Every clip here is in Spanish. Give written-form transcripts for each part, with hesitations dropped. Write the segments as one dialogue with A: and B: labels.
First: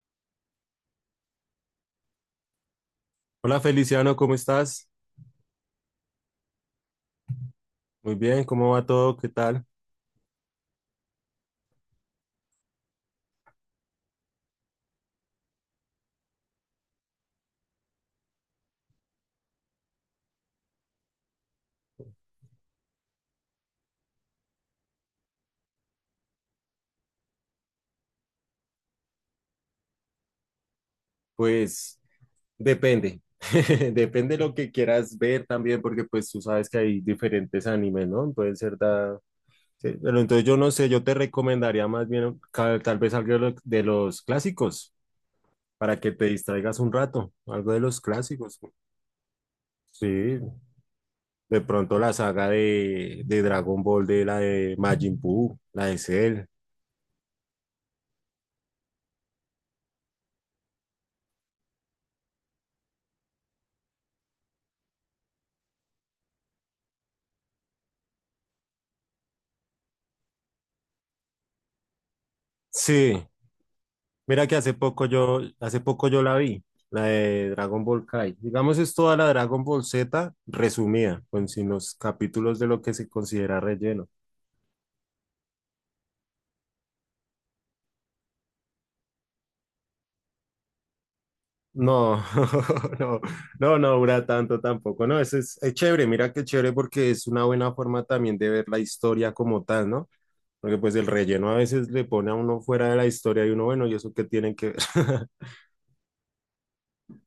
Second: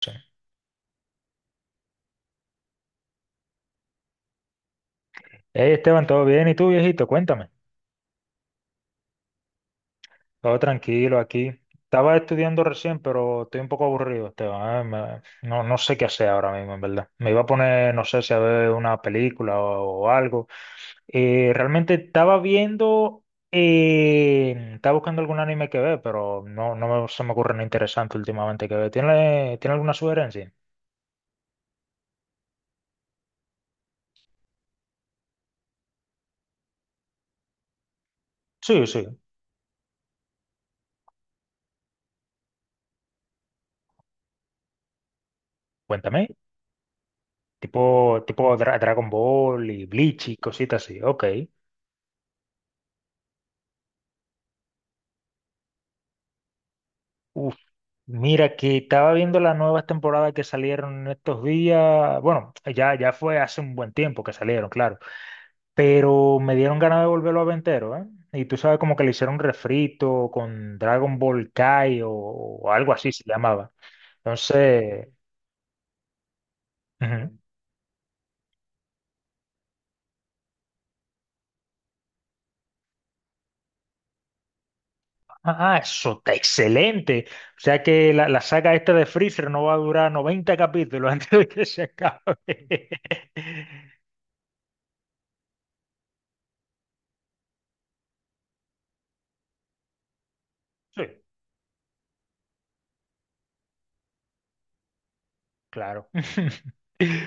A: Sí.
B: Hola Feliciano, ¿cómo estás?
A: Hey Esteban, ¿todo bien? ¿Y tú, viejito? Cuéntame.
B: Muy bien, ¿cómo va todo? ¿Qué tal?
A: Todo tranquilo aquí. Estaba estudiando recién, pero estoy un poco aburrido, Esteban. No, no sé qué hacer ahora mismo, en verdad. Me iba a poner, no sé si a ver una película o algo. Realmente estaba viendo, estaba buscando algún anime que ver, pero no se me ocurre nada interesante últimamente que ver. ¿Tiene alguna sugerencia?
B: Pues depende, depende lo que quieras ver también, porque pues tú sabes que hay diferentes animes, ¿no? Pueden ser
A: Sí, sí.
B: Sí, pero entonces yo no sé, yo te recomendaría más bien tal vez algo de de los clásicos, para que te
A: Cuéntame.
B: distraigas un rato, algo de
A: Tipo,
B: los
A: tipo
B: clásicos.
A: Dra- Dragon Ball y Bleach y
B: Sí,
A: cositas así. Ok.
B: de pronto la saga de Dragon Ball, de la de Majin Buu, la de Cell.
A: Mira, que estaba viendo las nuevas temporadas que salieron en estos días. Bueno, ya fue hace un buen tiempo que salieron, claro. Pero me dieron ganas de volverlo a ver entero, ¿eh? Y tú sabes como que le hicieron un refrito con Dragon Ball Kai o algo así se
B: Sí,
A: llamaba.
B: mira que hace poco
A: Entonces,
B: yo, hace poco yo la vi, la
A: ujú.
B: de Dragon Ball Kai. Digamos, es toda la Dragon Ball Z resumida, con sin los capítulos de lo que se considera relleno.
A: Ah, eso está excelente. O sea que la saga esta de Freezer no va a durar 90 capítulos antes de que se
B: No,
A: acabe.
B: no, no, no dura tanto tampoco. No, eso es chévere, mira que chévere porque es una buena forma también de ver la historia como tal, ¿no? Porque pues
A: Sí,
B: el relleno a veces le pone a uno fuera de la historia y uno, bueno, ¿y eso qué tienen que ver?
A: claro.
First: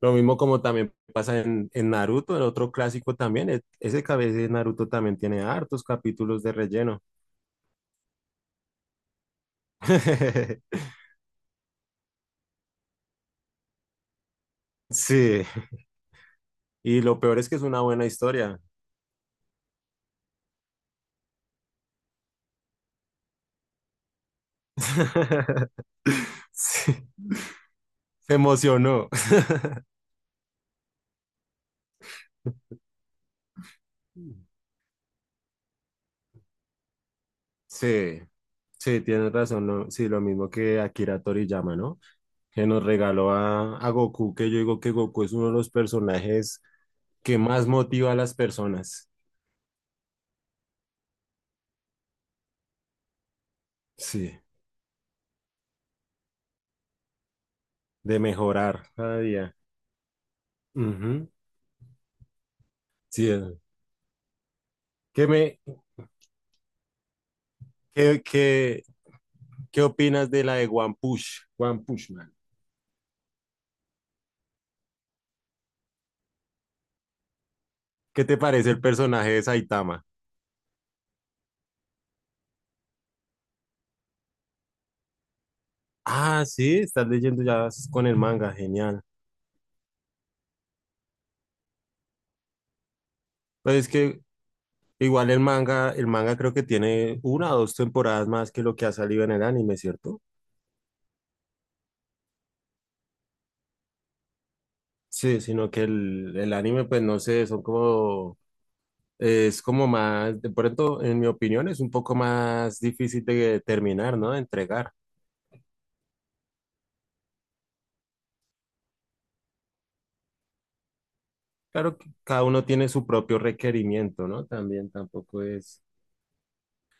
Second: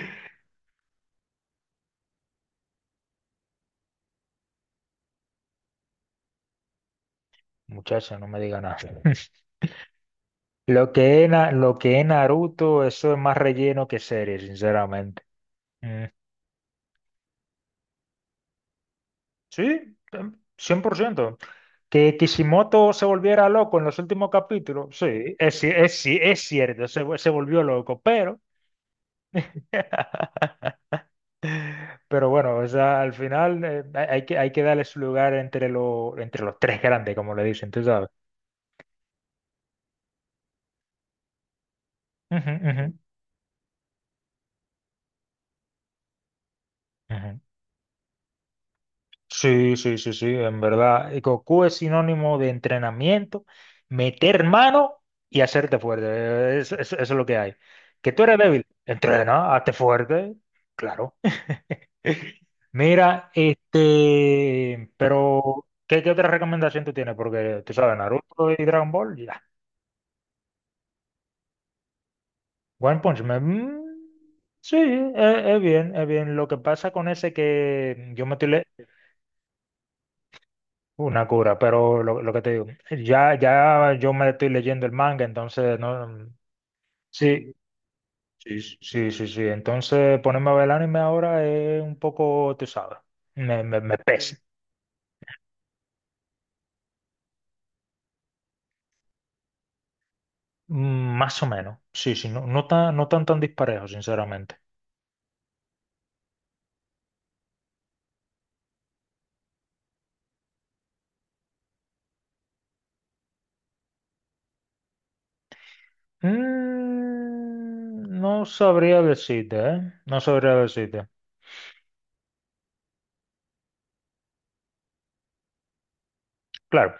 B: Lo mismo como también pasa en Naruto, el otro clásico también. Ese cabeza de Naruto también tiene hartos capítulos de relleno.
A: Muchacha, no me diga nada. Lo que es Naruto, eso es más relleno que serie, sinceramente.
B: Sí,
A: Mm,
B: y lo peor es que es una buena historia.
A: sí, 100%. Que Kishimoto se volviera loco en los últimos capítulos, sí, es cierto,
B: Sí,
A: se volvió loco,
B: se
A: pero...
B: emocionó.
A: Pero bueno, o sea, al final hay que darle su lugar entre, lo, entre los tres grandes, como le dicen, tú sabes.
B: Sí, sí, tienes razón, ¿no? Sí, lo mismo que Akira Toriyama, ¿no?
A: Ujú,
B: Que nos
A: ujú,
B: regaló a Goku, que yo digo que Goku es uno de los personajes que
A: ujú.
B: más motiva a las personas,
A: Sí, sí, sí, sí, en verdad. Y Goku es sinónimo de entrenamiento,
B: sí,
A: meter mano y hacerte fuerte. Eso, es lo que hay. Que
B: de
A: tú eres débil,
B: mejorar cada
A: entrena,
B: día.
A: hazte fuerte. Claro.
B: Ujú. Sí,
A: Mira,
B: eh.
A: este,
B: ¿qué me,
A: pero, ¿qué otra recomendación tú tienes? Porque tú sabes,
B: qué,
A: Naruto y
B: qué,
A: Dragon Ball, ya.
B: qué opinas de la de One Push Man?
A: One Punch Man. Mm, sí, es bien, es bien. Lo que pasa con ese que
B: ¿Qué
A: yo me
B: te
A: estoy, le-
B: parece el personaje de Saitama?
A: Una cura, pero lo que te digo, ya yo me estoy leyendo el manga, entonces no,
B: Ah, sí, estás leyendo
A: sí,
B: ya con el manga,
A: sí,
B: genial.
A: sí, sí, sí. Entonces ponerme a ver el anime ahora es un poco, tú sabes, me,
B: Pues
A: me,
B: es
A: me
B: que
A: pesa.
B: igual el manga creo que tiene una o dos temporadas más que lo que ha salido en el anime, ¿cierto?
A: Mm, más o menos. Sí, sí, no tan, tan disparejo, sinceramente.
B: Sí, sino que el anime, pues no sé, son como. Es como más, de pronto, en mi opinión, es un poco más difícil de terminar, ¿no? De entregar.
A: Mm, no sabría decirte, ¿eh? No sabría decirte.
B: Claro que cada uno tiene su propio requerimiento, ¿no? También tampoco es.
A: Claro.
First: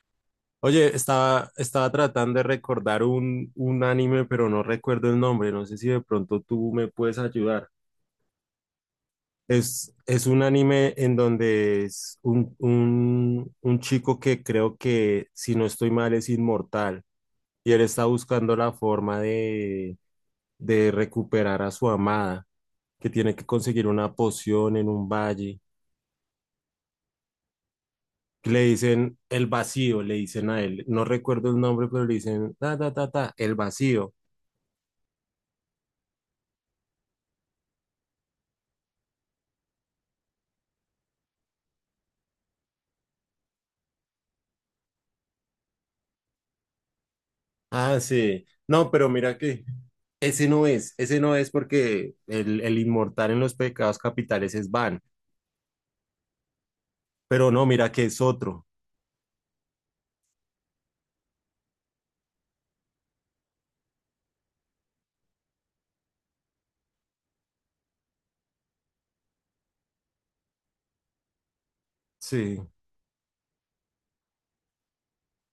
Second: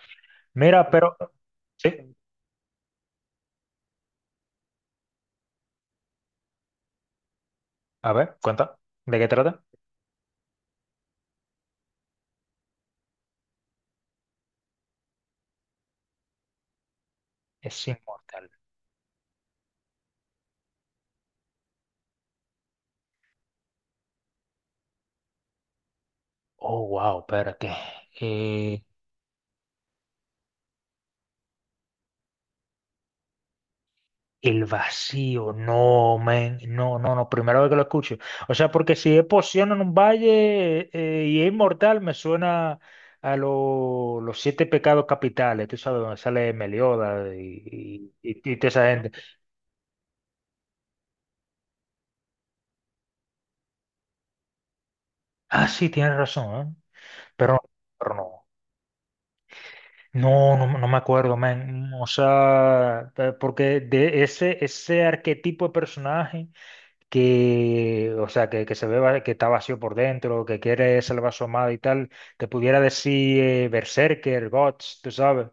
A: Mira,
B: Oye,
A: pero.
B: estaba,
A: Sí,
B: estaba tratando de recordar un anime, pero no recuerdo el nombre. No sé si de pronto tú me puedes ayudar.
A: a ver, cuenta. ¿De qué trata?
B: Es un anime en donde es un chico que creo que, si no estoy mal, es inmortal. Y él
A: Es
B: está
A: inmortal.
B: buscando la forma de recuperar a su amada, que tiene que conseguir una poción en un valle,
A: Oh, wow, espérate.
B: que le dicen el vacío, le dicen a él, no recuerdo el nombre, pero le dicen, ta, ta, ta, ta, el vacío.
A: El vacío, no, men, no, no, no, primera vez que lo escucho. O sea, porque si es poción en un valle y es inmortal, me suena a los siete pecados capitales, tú sabes, donde sale Meliodas
B: Ah, sí.
A: y toda esa
B: No, pero
A: gente.
B: mira que ese no es porque el inmortal en los pecados capitales es Van,
A: Ah, sí, tienes razón, ¿eh?
B: pero
A: Pero, no,
B: no, mira que
A: pero
B: es
A: no.
B: otro.
A: No, no, no me acuerdo, men. O sea, porque de ese, ese arquetipo de personaje. Que, o sea, que se que está vacío por dentro, que quiere ser vasomado y tal, te
B: Sí,
A: pudiera decir Berserker, Guts, tú sabes,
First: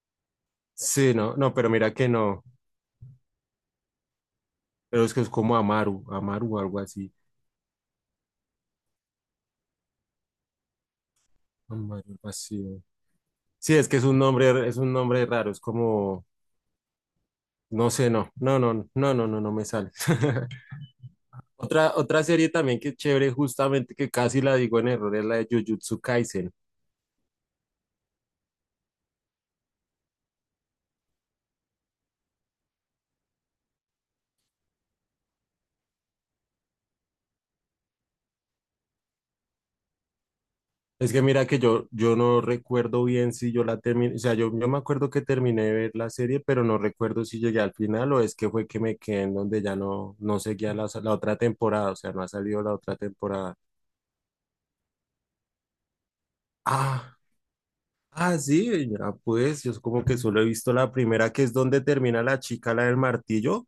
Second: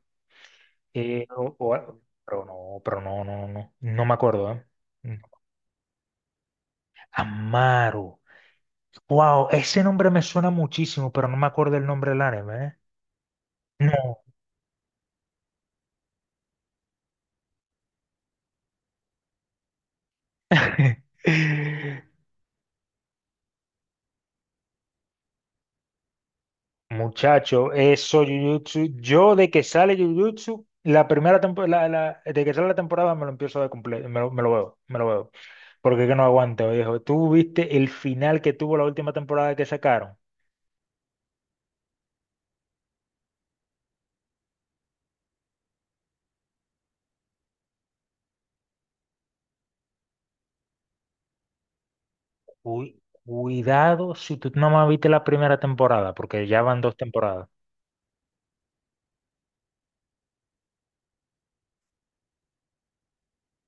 B: sí, no, no, pero mira que no,
A: pero no, no, no, no me acuerdo, ¿eh?
B: pero es
A: Mm.
B: que es como Amaru, Amaru, algo así.
A: Amaru. Wow, ese nombre me suena muchísimo, pero no me acuerdo el nombre
B: Amaru,
A: del anime,
B: vacío. Sí,
A: ¿eh?
B: es que es un
A: No.
B: nombre, es un nombre raro, es como, no sé, no, no, no, no, no, no, no me sale. Otra, otra serie también que es chévere, justamente que casi la digo en error, es la de Jujutsu Kaisen.
A: Muchacho, eso Jujutsu, yo de que sale Jujutsu, la primera temporada, de que sale la temporada me lo empiezo a ver completo, me lo veo, me lo veo. Porque es que no aguanto, viejo. ¿Tú viste el final que tuvo la última temporada que sacaron?
B: Es que mira que yo no recuerdo bien si yo la terminé, o sea, yo me acuerdo que terminé de ver la serie, pero no recuerdo si llegué al final o es que fue que me quedé en donde ya no seguía la otra temporada, o sea, no ha salido la otra
A: Uy,
B: temporada.
A: cuidado si tú no más viste la primera temporada, porque ya van dos
B: Ah,
A: temporadas.
B: ah, sí, ya, pues yo como que solo he visto la primera, que es donde termina la chica, la del martillo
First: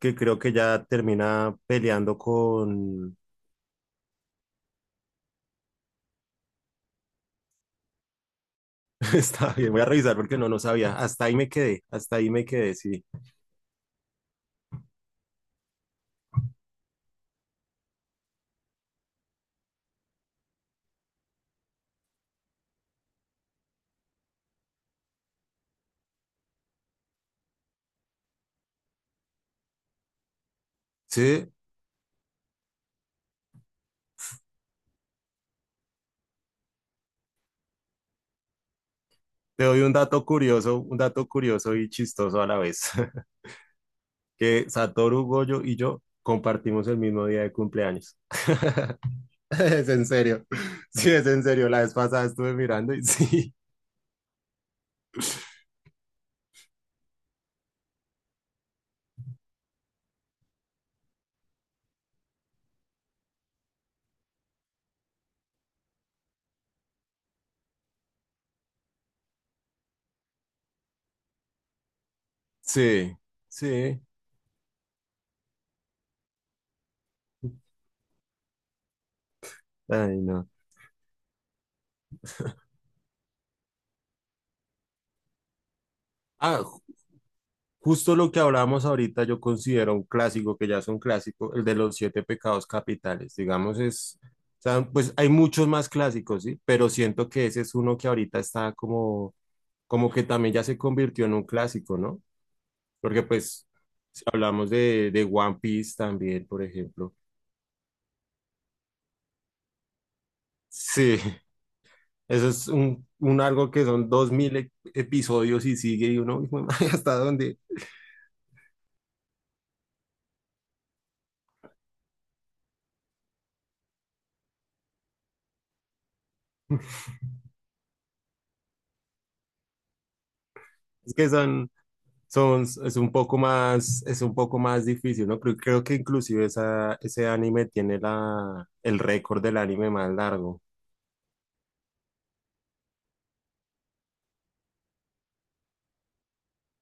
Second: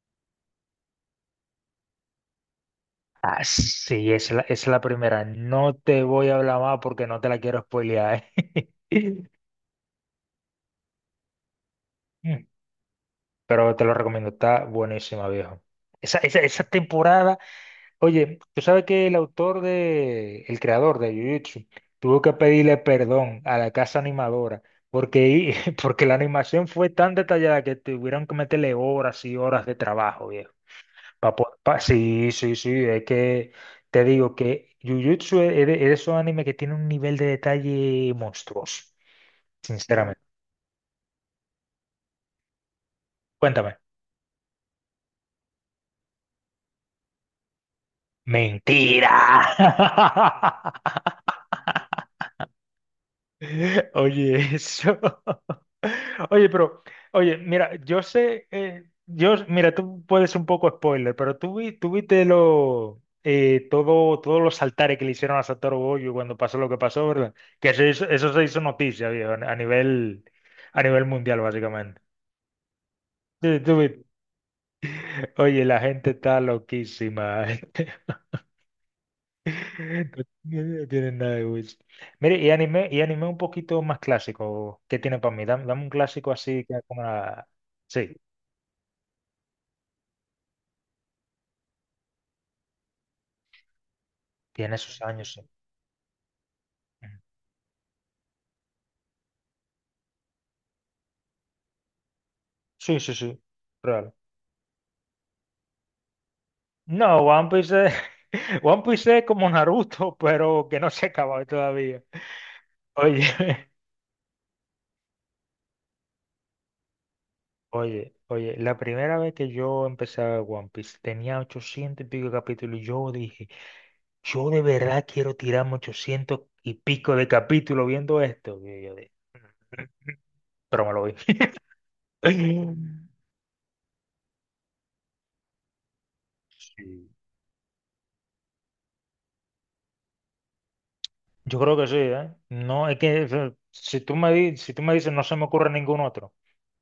B: que creo que ya termina peleando con...
A: Ah, sí, es la primera. No te voy a hablar más porque no te la quiero spoilear.
B: Está bien, voy a revisar porque no sabía. Hasta ahí me quedé, hasta ahí me quedé, sí.
A: Pero te lo recomiendo, está buenísima, viejo. Esa temporada. Oye, tú sabes que el autor de, el creador de Jujutsu tuvo que pedirle perdón a la casa animadora porque, porque la animación fue tan detallada que tuvieron que meterle horas y horas de trabajo, viejo.
B: Sí,
A: Sí, sí, sí, es que te digo que Jujutsu es de esos animes que tiene un nivel de detalle monstruoso,
B: te doy
A: sinceramente.
B: un dato curioso y chistoso a la vez,
A: Cuéntame.
B: que Satoru Gojo y yo compartimos el mismo día de cumpleaños.
A: Mentira.
B: Es en serio, sí, es en serio. La vez pasada estuve mirando y sí,
A: Oye, eso. Oye, pero, oye, mira, yo sé, mira, tú puedes un poco spoiler, pero tú, tú viste todo, todos los altares que le hicieron a Satoru Gojo cuando pasó lo que pasó, ¿verdad? Que eso, eso se hizo noticia, viejo, a nivel mundial, básicamente.
B: sí,
A: Sí, tú
B: sí.
A: viste. Oye, la gente está loquísima.
B: Ay, no.
A: No tienen nada de Wish. Mire, y anime un poquito más clásico. ¿Qué tiene para mí? Dame, dame un clásico
B: Ah,
A: así que como la... Sí,
B: justo lo que hablábamos ahorita, yo considero un clásico, que ya es un clásico, el de los siete pecados capitales. Digamos, es, o
A: tiene
B: sea,
A: sus
B: pues hay
A: años, sí.
B: muchos más clásicos, ¿sí? Pero
A: Ujú.
B: siento que ese es uno que ahorita está como que también ya se convirtió en un clásico, ¿no?
A: Sí, sí,
B: Porque
A: sí.
B: pues,
A: Real.
B: si hablamos de One Piece también, por ejemplo.
A: No, One Piece es... One Piece es como Naruto, pero que no se
B: Sí,
A: acaba todavía.
B: eso es un,
A: Oye,
B: un algo que son 2000 episodios y sigue y uno, hijo de madre, ¿hasta dónde?
A: la primera vez que yo empecé a ver One Piece tenía 800 y pico de capítulos y yo dije, yo de verdad quiero tirarme 800 y pico de capítulos viendo esto. Y yo dije, pero me lo vi.
B: Es que son... son, es un poco más difícil, ¿no? Creo que inclusive
A: Sí.
B: ese anime tiene el récord del anime más largo.
A: Yo creo que sí, ¿eh? No, es que si tú me dices no se me ocurre ningún otro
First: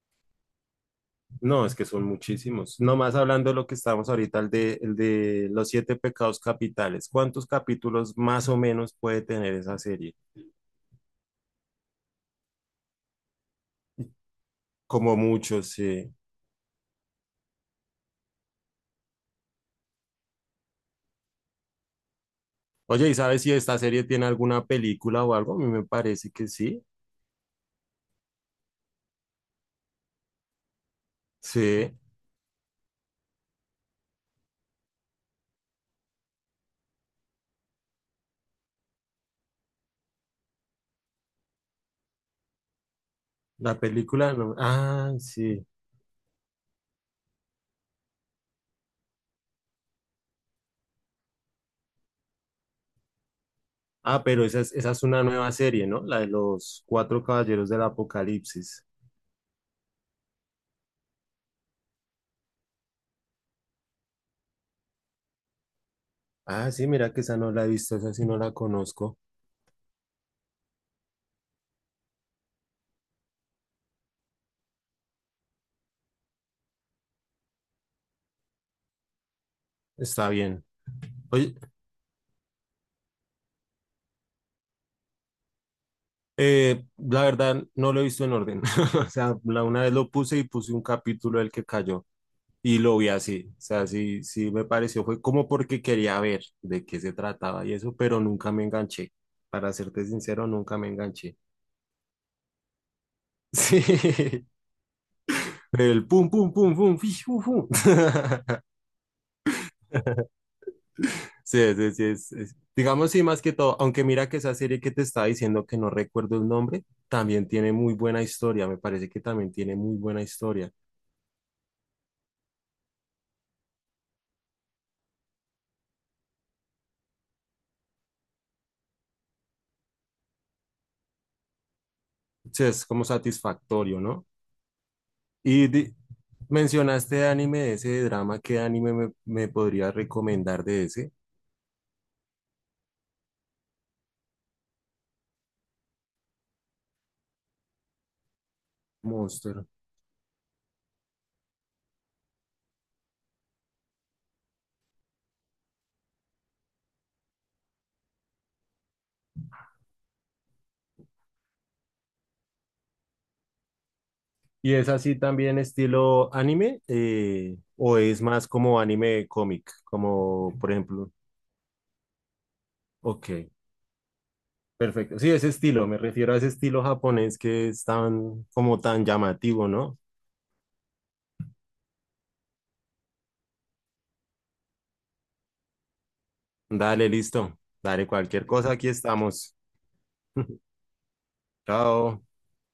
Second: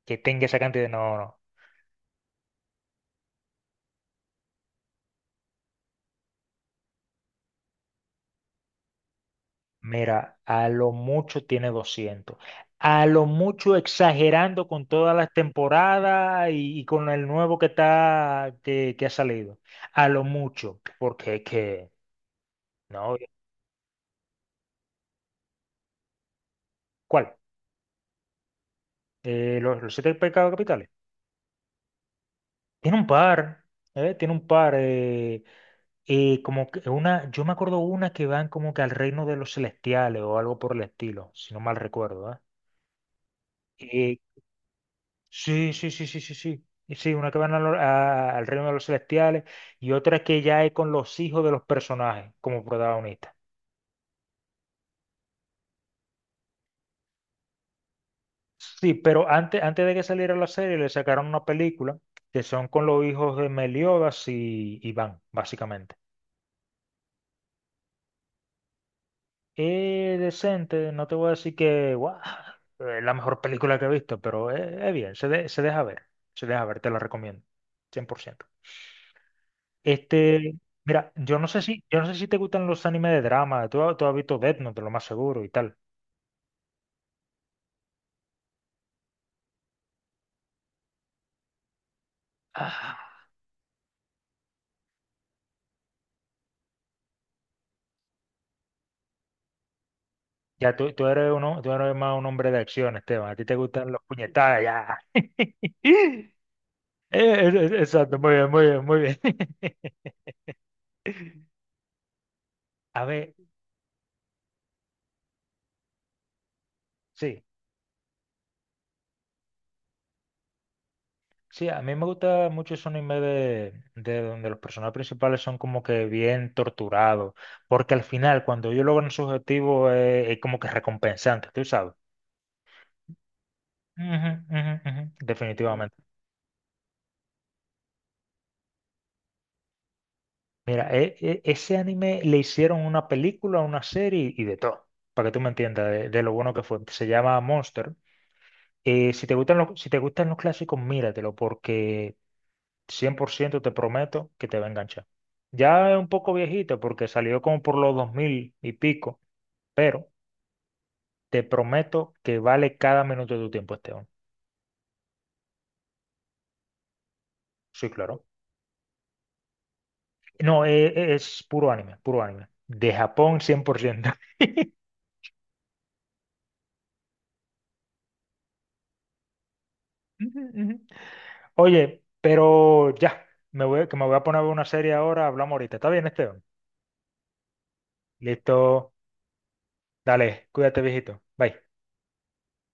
A: que tenga esa cantidad, no, no.
B: No, es que son muchísimos. Nomás hablando de lo que estábamos ahorita, el de los siete pecados capitales. ¿Cuántos capítulos más o menos puede tener esa serie?
A: Mira, a lo mucho tiene doscientos. A lo mucho exagerando con todas
B: Como
A: las
B: muchos, sí.
A: temporadas y con el nuevo que está que ha salido. A lo mucho, porque es que,
B: Oye, ¿y
A: no,
B: sabes si esta serie tiene alguna película o algo? A mí me parece que sí.
A: ¿cuál? Los siete pecados capitales.
B: Sí,
A: Tiene un par, ¿eh? Tiene un par. Como que una, yo me acuerdo una que van como que al reino de los celestiales o algo por el estilo, si no mal recuerdo, ¿eh?
B: la
A: Eh,
B: película, no. Ah, sí.
A: sí, sí, sí, sí, sí, sí. Y sí, una que van a al reino de los celestiales y otra que ya es con los hijos de los personajes como protagonistas.
B: Ah, pero esa es una nueva serie, ¿no? La de los Cuatro Caballeros del Apocalipsis.
A: Sí, pero antes de que saliera la serie le sacaron una película que son con los hijos de Meliodas y Iván, básicamente.
B: Ah, sí, mira que esa no la he visto, esa sí no la conozco.
A: Es decente, no te voy a decir que guau, es la mejor película que he visto, pero es bien, se deja ver, te la recomiendo, cien por ciento.
B: Está
A: Este,
B: bien.
A: mira,
B: Oye,
A: yo no sé si te gustan los animes de drama, tú, tú has visto Death Note, lo más seguro y tal.
B: la verdad no lo he visto en orden. O sea, la una vez lo puse y puse un capítulo del que cayó y
A: Ah,
B: lo vi así. O sea, sí, sí me pareció, fue como porque quería ver de qué se trataba y eso, pero nunca me enganché. Para serte sincero,
A: ya
B: nunca me
A: tú eres
B: enganché.
A: uno, tú eres más un hombre de acción, Esteban, a ti te gustan los puñetazos, ya.
B: Sí, el pum, pum, pum, pum, fish, pum,
A: Eh,
B: pum.
A: Exacto, muy bien, muy bien, muy bien.
B: Sí, sí, sí,
A: A
B: digamos sí,
A: ver,
B: más que todo, aunque mira que esa serie que te estaba diciendo que no recuerdo el nombre,
A: sí.
B: también tiene muy buena historia, me parece que también tiene muy buena historia.
A: Sí, a mí me gusta mucho ese anime de donde los personajes principales son como que bien torturados, porque al final cuando ellos logran su objetivo es como que recompensante, tú sabes.
B: Sí, es como satisfactorio, ¿no?
A: Ujú, ujú, mm.
B: Y
A: Definitivamente.
B: di- Mencionaste anime de ese drama, ¿qué anime me podrías recomendar de
A: Mira,
B: ese?
A: ese anime le hicieron una película, una serie y de todo, para que tú me entiendas de lo bueno que fue. Se llama Monster.
B: Monster.
A: Si te gustan los clásicos, míratelo, porque 100% te prometo que te va a enganchar. Ya es un poco viejito porque salió como por los 2000 y pico, pero te prometo que vale cada minuto de tu tiempo, Esteban, hombre.
B: ¿Y es así también estilo anime? eh,
A: Sí,
B: ¿o es
A: claro.
B: más como anime cómic? Como,
A: No,
B: por ejemplo,
A: es puro anime, puro anime. De
B: ok.
A: Japón 100%.
B: Perfecto. Sí, ese estilo, me refiero a ese estilo japonés que es tan, como tan llamativo, ¿no?
A: Ujú, ujú. Oye, pero ya, me voy, que me voy a poner a ver una serie ahora, hablamos ahorita. ¿Está bien, Esteban?
B: Dale, listo. Dale, cualquier cosa, aquí
A: Listo.
B: estamos.
A: Dale, cuídate, viejito. Bye.
B: Chao.